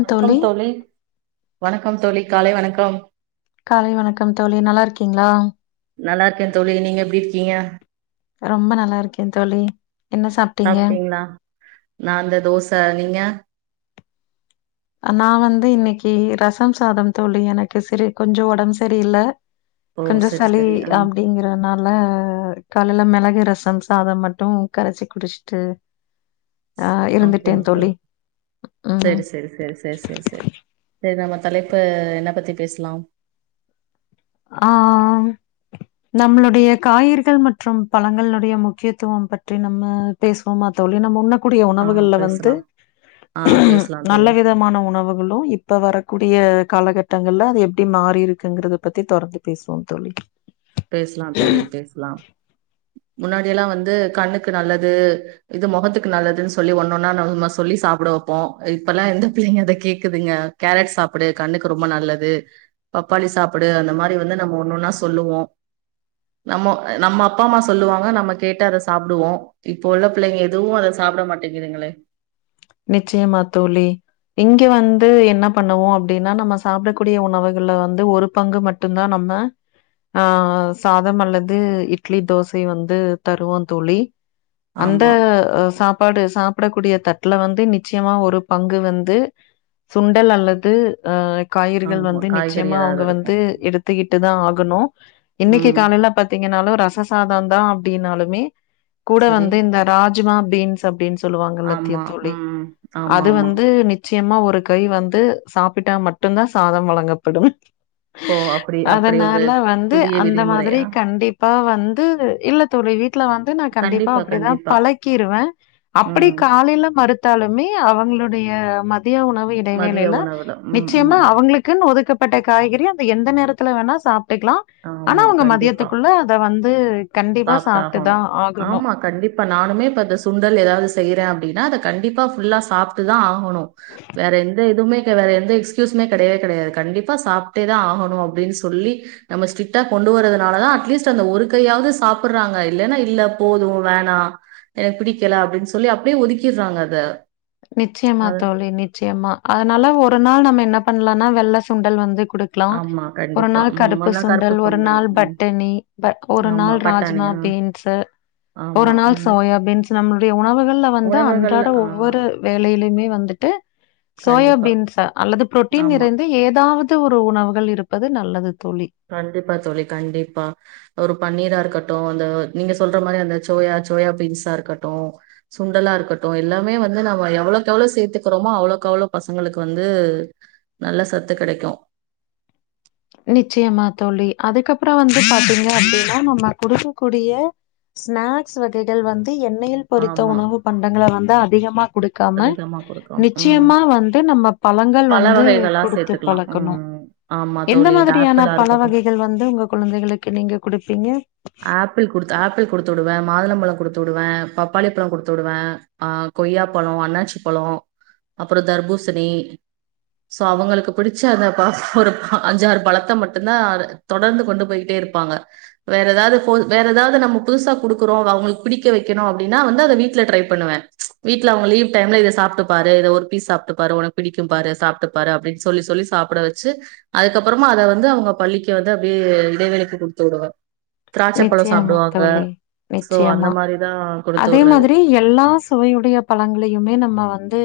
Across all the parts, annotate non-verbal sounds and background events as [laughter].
வணக்கம் தோழி வணக்கம் தோழி காலை வணக்கம் காலை வணக்கம் தோழி நல்லா இருக்கீங்ளா நல்லா இருக்கேன் தோழி நீங்க எப்டி இருக்கீங்க ரொம்ப நல்லா இருக்கேன் தோழி என்ன சாப்ட்டீங்க சாப்ட்டீங்களா நா அந்த தோச நீங்க நா வந்து இன்னைக்கி ரசம் சாதம் தோழி எனக்கு சரி கொஞ்சொ ஒடம் சரி இல்ல ஓ கொஞ்சொ சரி சளி சரி ஆ அப்டிங்கிறனால காலைல மெளகு ரசம் சாதம் மட்டு கரச்சி குடிச்சிட்டு ஆ இருந்துட்டே ஓகே ஓகே தோழி ம் செரி செரி செர் சேர் நம்ம தலைப்பு என்ன பத்தி பேஸ்லா அ அ அ நம்ளுடைய காயற்கள் மற்றும் பழங்களுடைய முக்கியத்துவம் பற்றி நம்ம பேசுவோமா தோழி நம்ம உண்ணக் கூடிய ஆ உணவுகள்ல வந்து பேசலாம் ஆ பேசலா நல்ல தோழி விதமான உணவுகளு இப்ப வரக்கூடிய காலகட்டங்கள்ல அது எப்டி மாறிருக்குங்குறது பத்தி தொடர்ந்து பேசுவோ தோழி பேசலா தோழி பேசலாம் முன்னாடியெல்லா வந்து கண்ணுக்கு நல்லது இது மொகத்துக்கு நல்லதுன் சொல்லி ஒண்ணு ஒண்ணா நம்ம சொல்லி சாப்ட வெப்போ இப்பல்லா எந்த பிள்ளைங்க அத கேக்குதுங்க கேரட் சாப்டு கண்ணுக்கு ரொம்ப நல்லது பப்பாளி சாப்புடு அந்த மாரி வந்து நம்ம ஒண்ணொன்னா சொல்லுவோ நம்மோ நம்ம அப்பா அம்மா சொல்லுவாங்க நம்ம கேட்டு அத சாப்டுவோ இப்ப உள்ள பிள்ளைங்க எதுவு அத சாப்ட மாட்டேங்குதுங்களே நிச்சயமா தோழி இங்க வந்து என்ன பண்ணுவோ அப்டின்னா நம்ம சாப்டக்கூடிய உணவுகள்ல வந்து ஒரு பங்கு மட்டுந்தா நம்ம ஆ சாதம் அல்லது இட்லி தோசை வந்து தருவோ தோழி அந்த ஆமா அ சாப்பாடு சாப் படக்கூடிய தட் ல வந்து நிச்சயமா ஒரு பங்கு வந்து சுண்டல் அல்லது ஆ காய்கறிகள் ஆமா வந்து காய்கறி நிச்சயமா ஏதாவது அவுங்க இருக்கு வந்து எடுத்துக்கிட்டு தா ஆ கணு இன்னைக்கு ம் காலில பாத்தீங்கன்னாலு ரச சாதோந்தா அப்டின்னாலுமே கூட சரி வந்து இந்த ரா ஜ்மா பீன்ஸ் அப்படின் சொல்லுவாங்கல்ல தி மா உம் ஆமாமா சயமா ஒரு கை வந்து சாப்பிட்டா மட்டுந்தா சாதம் வழங்கப்படும் ஓ அப்டி அப்டி ஒரு அதனால வந்து புதிய அந்த மாதிரி விதிமுறையா கண்டிப் பா வந்து இல்ல தோழி வீட் ல வந்து நா கண்டிப்பா அப்படி தா பழக்கிருவே ம் அப்படிக் மறுத்தாலுமே அவங்களுடைய ம மதிய உணவு மதிய இடைவேளில உணவுல ம் ம் நிச்சயமா ம். அவங்களுக்கு ஒதுக்க பட்ட காய்கறி அந்த எந்த நேரல வேணா சாப்ப ஆமா கண்டிப்பா அத வந்து கண்டிப்பா சாப்பிட்ட சாப்பிட்டு ஆகணும் தான் ஆகணும். ஆமா கண்டிப்பா நானுமே இப்ப இந்த சுண்டல் ஏதாவது செய்யறேன் அப்படினா அத கண்டிப்பா ஃபுல்லா சாப்பிட்டு தா ஆக போனும் வேற எந்த எதுவுமே வேற எந்த எக்ஸ்கயூஸுமே கிடையவே கிடையாது கண்டிப்பா சாப்பிட்டேதா ஆகணும் அப்படின்னு சொல்லி நம்ம ஸ்ட்ரிக்டா கொண்டு வரறதுனாலதா அட்லீஸ்ட் அந்த ஒரு கையாவது சாப்பிடுறாங்க இல்லன்னா இல்ல போதும் வேணாம் எனக்கு பிடிக்கல அப்படின்னு சொல்லி அப்படியே ஒதுக்கிடுறாங்க அத நிச்சயம்மா அத தோழி நிச்சயம்மா அதனால ஒரு நாள் நம்ம என்ன பண்ணலனா வெள்ள சுண்டல் வந்து கொடுக்கலாம் ஆமா ஒரு கண்டிப்பா நாள் ம் கருப்பு ஒன்னா சுண்டல் ஒரு நாள் ம் பட்டணி ஒரு ஆமா நாள் பட்டாணி ராஜ்மா ஆ பீன்ஸ்சு ஒரு ஆமா நாள் ம் சோயா பீன்ஸ் நம்மளுடைய உணவுகள்ல வந்து உணவுகள்ல அன்றாட ஆ ஒவ்வொரு வேலையிலயுமே வந்துட்டு கண்டிப்பா சோயாபீன்ஸ் அல்லது புரோட்டீன் ஆமா இருந்து ஏதாவது து ஒரு உணவுகள் இருப்பது நல்லது தோழி. கண்டிப்பா தோழி கண்டிப்பா ஒரு பன்னீராா இருக்க க்கட்டும் அந்த நீங்க சொல்ற மாதிரி அந்த சோயா சோயா பீன்ஸா இருக்கட்டும் சுண்டலா இருக்கட்டும் எல்லாமே வந்து நம்ம எவ்வளவுக்கு எவ்வளவு சேர்த்துக்கிறோமோ அவ்வளவுக்கு அவளோ பசங்களுக்கு வந்து நல்ல சத்து கிடைக்கும் நிச்சயமா தோழி அதுக்கப்புறம் வந்து பாத்தீங்க அப்படின்னா நம்ம கொடுக்கக்கூடிய ஸ்நாக்ஸ் வகைகள் வந்து எண்ணெயில் பொறித்த ஆமா. உணவு பண்டங்கள வந்து அதிகமாக குடுக்காம அதிகமா குடுக்கலாம். ம். நிச்சயமா வந்து நம்ம பழங்கள் பழ வந்து வகைகளா கொடுத்து சேத்துக்கலாம். பழக்கணும் ம். ஆமா எந்த தோழி. இது மாதிரியான ஆப்பிளா பல இருக்கட்டும். வகைகள் வந்து உங்க குழந்தைகளுக்கு நீங்கள் கொடுப்பீங்க ஆப்பிள் குடுத்து ஆப்பிள் குடுத்து விடுவே மாதுளம்பழம் குடுத்து விடுவே பப்பாளி பழம் கொடுத்து விடுவே ஆஹ் கொய்யாப்பழம் அண்ணாச்சி பழம் அப்புறம் தர்பூசணி சோ அவங்களுக்கு பிடிச்ச அந்த பா ஒரு அஞ்சாறு பழத்த மட்டும்தா தொடர்ந்து கொண்டு போயிட்டே இருப்பாங்க வேற ஏதாவது போ வேற ஏதாவது நம்ம புதுசா கொடுக்குறோம் அவங்களுக்கு பிடிக்க வக்கணும் அப்படின்னா வந்து அத வீட்டுல ட்ரை பண்ணுவேன் வீடல அவங்க லீவ் டைம்ல இத சாப்பிட்டு பாரு இத ஒரு பீஸ் சாப்பிட்டு பாரு உனக்கு பிடிக்கும் பாரு சாப்பிட்டு பாரு அப்படின்னு சொல்லி சொல்லி சாப்பிட வச்சு அதுக்கப்புறமா அத வந்து அவங்க பள்ளிக்கு வந்து அப்படியே இடைவெளிக்கு கொடுத்து விடுவே திராட்சை பழம் நிச்சயமா சாப்பிடுவாங்க தோழி. சோ அந்த நிச்சயமா. மாதிரிதா அதே மாதிரி எல்லா சுவையுடைய பழங்களையுமே நம்ம வந்து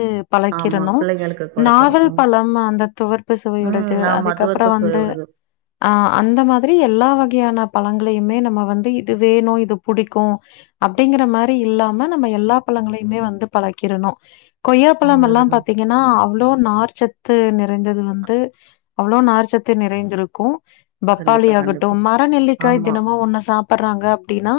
ஆமா பழக்கிரணும் பிள்ளைங்களுக்கு நாவல் கொலைக்கிறோம் பழம் அந்த துவர்ப்பு சுவையுடது ம் ஆமா துவர்ப்பு அதுக்கப்புறம் சுவை வந்து விடுது ஆஹ் அந்த மாதிரி எல்லா வகையான பழங்கள் மே நம்ம வந்து இது வேணும் இது புடிக்கும் அப்படிங்கிற மாதிரி இல்லாம நம்ம எல்லா பழங்களையுமே வந்து பழக்கிடணும் கொய்யாப்பழம் எல்லாம் நல்லதுதான் பார்த்தீங்கன்னா அவ்வளோ நார்ச்ச நிறைந்தது வந்து அவ்வளோ நார்ச்சத்த நிறைந்திருக்கு பப்பாளி கண்டிப்பா கண்டிப்பா ஆகட்டும் மர நெல்லிக்காய் ஆமா. தினமும் ஒன்ன சாப்ப பறாங்க அப்படின்னா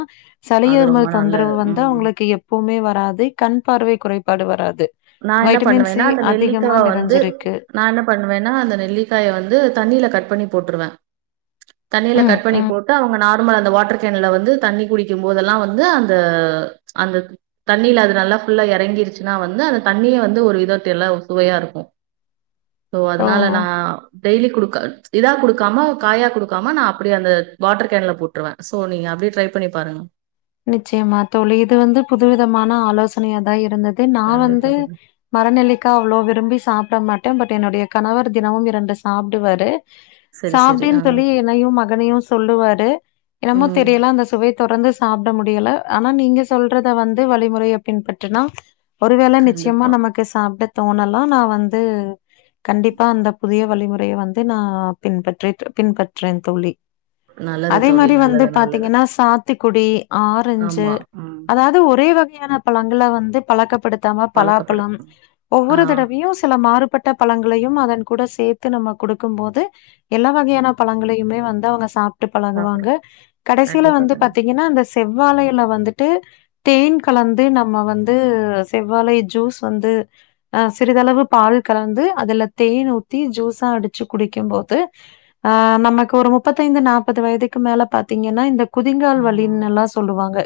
சலைய அது ரொம்ப தொந்தரவு நல்லது. வந்து ம். அவங்களுக்கு எப்பவுமே வராது கண் பார்வை குறைபாடு வராது நா என்ன வைட்டமின் பண்ணுவேன்னா சி அந்த அதிகமா நெல்லிக்காவ வந்து நிறைஞ்சிருக்கு. நா என்ன பண்ணுவேன்னா அந்த நெல்லிக்காய வந்து தண்ணியில கட் பண்ணி போட்டு போடுவே தண்ணில ம், கட் பண்ணி ம். போட்டு அவுங்க நால் அந்த வாட்டர் கேன்ல வந்து தண்ணி குடிக்கும்பதெல்லாம் வந்து அந்த அந்த தண்ணில அது நல்லா இறங்கிருச்சுன்னா வந்து அந்த தண்ணிய வந்து ஒரு இத தெல்ல சுவையா இருக்கூ சோ ஓ! அதனால நா டெய்லி குடு இதா குடுக்காம காயா குடுக்காம நா அப்டி அந்த வாட்டர் கேன்ல போட்டுருவே சோ நீங்க அப்டியே ட்ரை பண்ணி பாருங்க நிச்சயமா தோழி இது வந்து புது விதமான ஆலோசனைய தா இருந்தது நா வந்து கண்டிப்பா, கண்டிப்பா. மரநெல்லிக்கா அவ்ளோ விரும்பி சாப்பிட மாட்டே பட் என்னுடைய கணவர் தினமு ரெண்டு சாப்புடுவரு சரி, சரி. ஆ. சாப்டுன்னு சொல்லி என்னையு மகனையு சொல்லுவாரு என்னமோ ம். தெரியலா அந்த சுவை தொடங்க சாப்ட்ட முடியல ஆனா நீங்க சொல்றத வந்து வழிமுறைய பின்பற்றினா ஒரு வேல நிச்சயமா கண்டிப்பா. நமக்கு சாப்ட தோணலா நா வந்து கண்டிப்பா அந்த புதிய வழிமுறைய வந்து நா பின்பற்றி பின்பற்றறேன் தோழி நல்லது அதே தோழி. மாரி வந்து நல்லது, நல்லது. பாத்தீங்கன்னா சாத்து குடி ஆரஞ்சு ஆமா. ம். அதாவது ஒரே வ கையான பழங்கள வந்து பழக்கப்படுத்த பலாப்பழம் பழக்கப்படுத்தணும். ஆ ஒவ்வொரு தடவையும் சில மாறு பட்ட பழங்களையும் அதன் கூட சேத்து நம்ம குடுக்கும் போது எல்லா வகையான பழங்களையுமே வந்து அவுங்க சாப் பழகுவாங்க சாப்பிடுறோம். கடைசியில கண்டிப்பா, வந்து கண்டிப்பா. அந்த செவ்வாழையில வந்துட்டு தேன் கலந்து நம்ம வந்து செவ்வாழ ஜூஸ் வந்து அஹ் சிறிதளவு பால் கலந்து அதுல தேன் ஊத்தி ஜூஸா அடிச்சு குடிக்கும் போது அ நமக்கு ஒரு முப்பத்தைந்து நாற்பது வயதுக்கு மேல பாத்தீங்கன்னா இந்த குதிங்கால் ஆமா. வழிலின் எல்லா சொல்லுவாங்க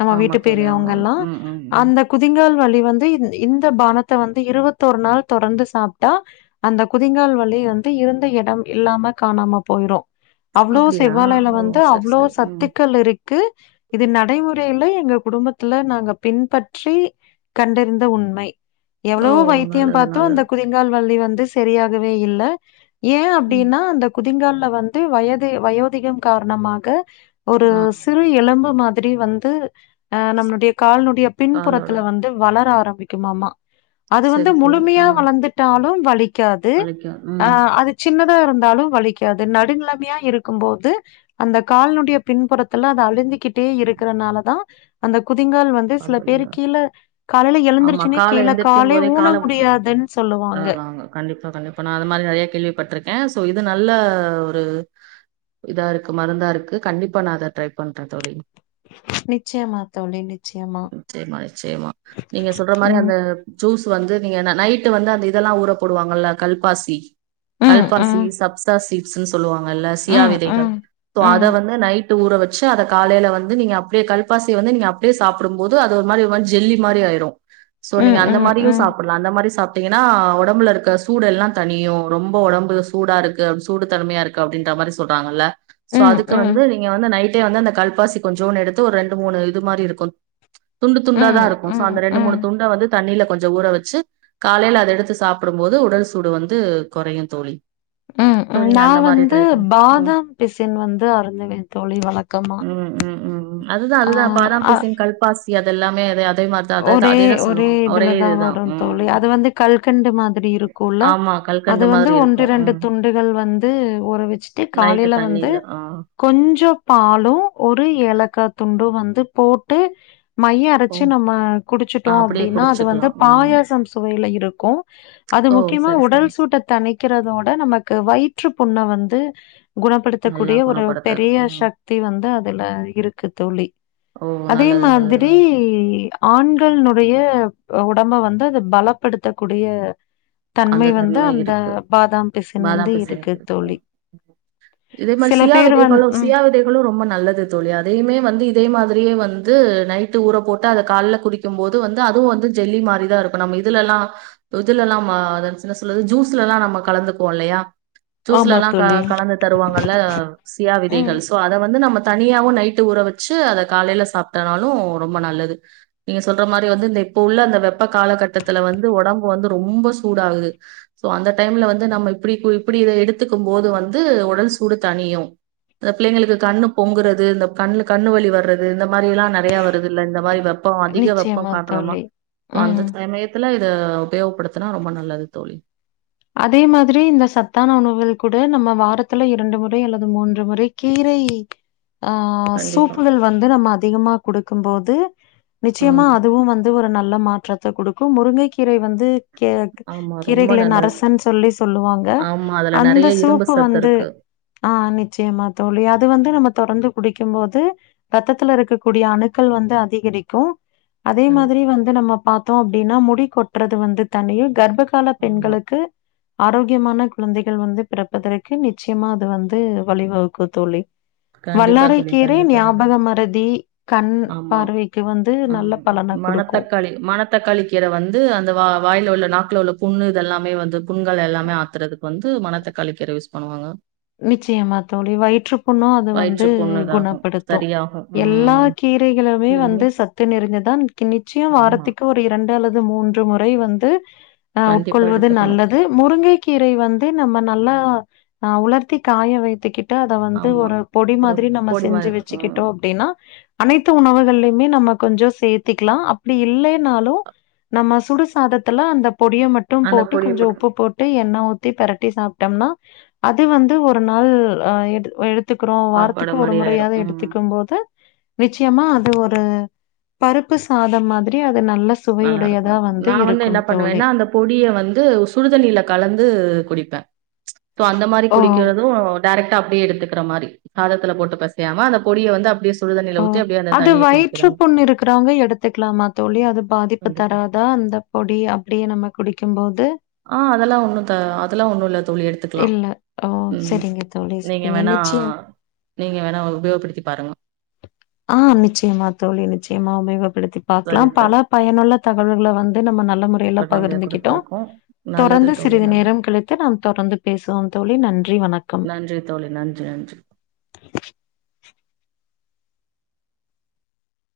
நம்ம ஆமா வீட்டு தோழி. ஆமாமா. பெரியவங்கல்லா ம், ம், ம். அந்த குதிங்கால் வலி வந்து இந்த பானத்த வந்து இருபத்தோரு நாள் தொடர்ந்து சாப்ட்டா அந்த குதிங்கால் வலி வந்து இருந்த இடம் இல்லாம காணாம போயிரும் அவ்வளோ அப்படியா? செவ்வாழைல ஓ! வந்து சரி, அவ்வளோ சரி. ம். சத் இருக்கு இது நடைமுறையில எங்க குடும்பத்துல நாங்க பின்பற்றி கண்டறிந்த உண்மை ஓ! எவ்வளவோ வைத்தியம் நல்லது, பாத்தோ அந்த நல்லது. குதிங்கால் வலி வந்து வந்து செரியாகவே இல்ல ஏன் ம். அப்டின்னா அந்த குதிங்கால்ல வந்து வயது வயோதிகம் காரணமாக ஒரு ஆ. சிறு எலும்பு மா திரி வந்து அஹ் நம்மளுடைய கால்னுடைய காலோட பின்புறத்துல வந்து வளர ஆரம்ப விக்குமாமா அது வந்து சரி, சரி. முழுமையா ஆ. வளர்ந்துட்டாலும் விலி க்காது வலிக்கும். ம். அது சின்ன இருந்தாலும் வலிக்காது நடுநிலமையா இருக்கும்போது அந்த கால்னுடைய பின்புறத்துல அதை அழிந்துக்கிட்டே இருக்கறனால தான் அந்த குதிங்கால் வந்து கால் சில வலி பேர் வரும். கீழே காலையில ஆமா. எழுந்துருச்சுன்னே கால கீழே காலே எந்திரிக்கும்போதே ஊன கால முடியாதுன்னு சொல்லுவாங்க தர்றாங்க. கண்டிப்பா, கண்டிப்பா. நான் அது மாரி நெறைய கேள்விப்பட்டிருக்கேன். சோ இது நல்ல ஒரு இதா இருக்கு மருந்தா இருக்கு கண்டிப்பா நான் அதை ட்ரை பண்றேன் தோழி நிச்சயமா தோழி, நிச்சயமா. நிச்சயமா நிச்சயமா நீங்க சொல்ற மாரி ம். அந்த ஜூஸ் வந்து நீங்க நைட்டு வந்து அந்த இதெல்லாம் ஊறப்படுவாங்கல்ல கல்பாசி ம், கல்ப்பாசி ம். சப்தா சி சி சொல்லுவாங்கல்ல சியா ம், விதைகள் ம். அத ம். வந்து நைட் ஊற வச்சு அத காலையில வந்து நீங்க அப்படியே கல்பாசி வந்து நீங்க அப் அப்டியே சாப்டும்போது அது ஒரு மாரி ஒரு மாரி ஜெல்லி மாரி ஆயிரும் சோ நீங்க ம், அந்த ம், மாரியும் ம். சாப்டலாம் அந்த மாரி சா பாத்தீங்கன்னா உடம்புல இருக்க சூடு எல்லாம் தனியும் ரொம்ப உடம்பு சூடா இருக்கு சூடு தனமையா இருக்கு அப்படின்ற மாதிரி சொல்றாங்கல்ல சோ ம், அதுக்கு ம். வந்து நீங்க வந்து நைட் வந்து அந்த கல்பாசி கொஞ்சோனு எடுத்து ஒரு ரெண்டு மூணு இது மாரி இருக்கும் துண்டு துண்டாதான் ம், இருக்கும் சோ ம், அந்த ரெண்டு மூணு ம், துண்ட வந்து தண்ணியில கொஞ்சம் ஊற வச்சு காலையில அதை எடுத்து சாப்பிடும் போது உடல் சூடு வந்து குறையும் தோழி ம் சோ ம் நீங்க நான் அந்த மாரி வந்து ட்ரை பண்ணு ம் பாதாம் பிசின் வந்து அறி்சவேன் தோழி வழக்கமா ம் ம் ஆ ஆ [unintelligible] அதெல்லாமேது ஒரே ஒரே இதுலதான் வரும் தோழி ம் அது வந்து கல்கண்டு மாதிரி இருக்கும்ல ஆமா அது கல்கண்டு வந்து மாதிரி ஒன்று இருக்கு ரெண்டு ம் துண்டுகள் வந்து ஊறவிச்சுட்டு நைட்டு காலையில வந்து தண்ணில ஆ கொஞ்சம் பாலும் ஒரு ஏலக்காய் துண்டும் வந்து இது போட்டு மையை ஓ அரைச்சு நம்ம ஆ குடிச்சட்டோ ஆ அப்டியே அப்படின்னா அது குடிச்சுக்கலா வந்து ம் பாயசம் சுவையில் இருக்கும் அது ஓ முக்கியமா சரி உடல் சரி சூட்டை தணிக்கிறதோட நமக்கு வயிற்று புண்ண வந்து நல்லா குணப்படுத்தக்கூடிய ஒரு குணப்படுத்த பெரிய ம் சக்தி வந்து அதுல இருக்கு தோழி ஓ அதே நல்லது நல்லது மாதிரி நல்லது ஆண்கினுடைய உடம்ப வந்து அதை பலப்படுத்தக்கூடிய அந்த வந்து தன்மை அந்த இருக்கு பாதாம் பிசின் வந்து இருக்கு பாதாப்பிசினுக்கு தோழி. இதே மாரி சில சுயா பேர் வந் விதைகளும் ம். சுயா விதைகளும் ரொம்ப நல்லது தோழி அதையுமே வந்து இதே மாதிரி வந்து நைட்டு ஊற போட்டு அத காலல குடிக்கும் போது வந்து அதுவும் வந்து ஜெல்லி மாரிதான் இருக்கும் நம்ம இதுல எல்லாம் இதுல எல்லாம் [unintelligible] சொல்லது ஜூஸ்ல எல்லாம் நம கலந்துக்வோம் இல்லையா ஆமா ஜூஸ்லல்லாம் தோழி. கலந்து தருவாங்கல்ல சியா ம். விதைகள் சோ அத வந்து நம்ம தனியாவும் நைட்டு ஊற வச்சு அதை காலையில சாப்ட்டனாலும் ரொம்ப நல்லது நீங்க சொல்ற மாரி வந்து இந்த இப்ப உள்ள அந்த வெ ப காலகட்டத்தில் வந்து உடம்பு வந்து ரொம்ப சுடாகுது சோ அந்த டைம்ல வந்து நம்ம இப்டி கு இப்டி எடுத்துக்கு போது வந்து உடல் சூடு தணியு பிள்ளைங்களுக்கு இந்த கண்ணு பொங்குறது இந்த கண்ணுல கண்ணு வலி வர்றது இந்த மாரில்லா நெறைய வருதில்ல இந்த மாரி வெப்போ அதிக வெப்போ நிச்சயமா காண்றோமா தோழி. சோ ம். அந்த சமயத்துல உபயோகப்படுத்தினா ரொம்ப நல்லது தோழி அதே மாதிரி இந்த சத்தான உணவுகள் கூட நம்ம வாரத்துல இரண்டு முறை அல்லது மூன்று முறை கீரை ஆ கண்டிப்பா சூப்புகள் வந்து நம்ம அதிகமா குடுக் கும்போது நிச்சயமா ம் அதுவும் வந்து ஒரு நல்ல நல்ல மாற்றத்த குடுக்கு முருங்கைக்கீரை வந்து கீரை ஆமா ரொம்ப கீரைகளின் நல்லது அரசு னு சொல்லி சொல்லுவாங்க ஆமா அதுல அந்த நெறைய இரும்பு சூப்பு சத்து வந்து இருக்கு ஆஹ் நிச்சியமா தோழி அது வந்து நம்ம தொடர்ந்து வந்து குடிக்கும்போது ரத்தத்துல இருக்கக்கூடிய அணுக்கள் வந்து அதிகரிக்கு அதே கண்டிப்பா மாதிரி வந்து நம்ம பா த்தோ அப்டின்னா முடி கொட்டறது வந்து தனியு கர்ப்ப கால ஆமா பெண்களுக்கு ஆரோக்கியமான குழந்தைகள் வந்து பிறப்பதற்கு நிச்சியமா அது வந்து வழிவகுக்கு தோழி கண்டிப்பா வல்லாறைக் தோழி கீரை கண்டிப்பா கண்டிப்பா ஞாபகமறதி ஆமா உம் பலன குடுக்கும். மணத்தக்காளி மணத்தக்காளி கீர வந்து அந்த வா வாயில உள்ள நாக்குல உள்ள புண்ணு இததெல்லாமே வந்து புண்கள் எல்லாமே ஆத்துறதுக்கு வந்து மணத்தக்காளி கீரை யூஸ் பண்ணுவாங்க நிச்சயமா தோழி வயிற்று புண்ணு அது வந்து வயிற்று புண் இதாகும். குணப்படுத்து சரியாகும். எல்லா ம். கீர களுமே இல்லையுமே வந்து சத்து நெறஞ்சதுதா நிச்சயம் ஆமா. வாரத்துக்கு ஒரு இரண்டு இரண்டு அல்லது மூன்று முறை வந்து ஆஹ் கண்டிப்பா உட்கொள்வது எடுத்துக்கணும். நல்லது முருங்கை கீரை வந்து நம்ம நல்லா நா உலர்த் த்தி காய வைத்துக்கி ட்டு அத வந்து ஆமா. ஒரு பொடி ஒரு மாதிரி நம்ம பொடி மாரி செஞ்சு இருக்கும். வச்சுக்கிட்டோ ம். அப்டின்னா அனைத்து உணவுகள்லைமே நம்ம கொஞ்சொ சேர்த்திக்லா அப்டி இல்லைனாலு நம்ம சுடுசாதத்துல அந்த பொடிய மட்டு அந்த போட்டு பொடிய கொஞ்சொ உப்பு போட்டு எண்ணெ ஊத் தி பெரட்டி சாப்டம்னா அது வந் து ஒரு நாள் அ எடு எடுத் துக்றோ சாப்பாடு வாரத்துக்கு ஒரு மாரி ஆயிரும். முறையாவது ம். எடுத்துக்கும் போது நிச்சயமா அது ஒரு பருப்பு சாதம் மாதிரி அத் நல்லாருக்கு நா வந்து என்ன தோழி. பண்ணுவேனா அந்த பொடிய வந்து சுடுதண்ணீல கலந்து குடிப்பே ச் சோ அந்த மாரி ஓ! குடிக்கிறது டேரக்டா அப்டியே எடுத்துக்குற மாரி சாதத்துல போட்டு பெசையாம அந்த பொடிய வந்து அப்டியே சுடுதண்ணில ஓ ஊத்தி அப்டியே அந்த அது தண்ணிய குடிக்கிற வயிற்று மாரி புண்ணு இருக்குறவங்க எடுத்துக்கலாமா தோழி அது பாதிப்பு கண்டிப்பா தராதா அந்த பொடி அப்படியே நமக்கு குடிக்கும்போது ஆஹ் அதெல்லா ஒண்ணு த அதெல்லா ஒண்ணு இல்ல தோழி எடுத்துக்கலா இல்ல. ஓ! உம் சரிங்க தோழி, நீங்க சரிங்க. வேணா நிச்சயம் நீங்க வேணா உபயோகப்படுத்தி பாருங்க ஆ நிச்சயமா தோழி நிச்சயமா [unintelligible] எடுத்தி சரி பார்க்கலாம் பல தோழி பயனுள்ள தகவல்கள வந்து நம்ம நல் ல முறைல உடனடியா பகிர்ந்துக்கிட்டோ குடுத்துருக்கோ நல்லது தொடர்ந்து தோழி சிறிது நல்லது நேரம் கழித்து நாம் தொடர்ந்து பேசுவோம் தோழி நன்றி வணக்கம் நன்றி தோழி நன்றி நன்றி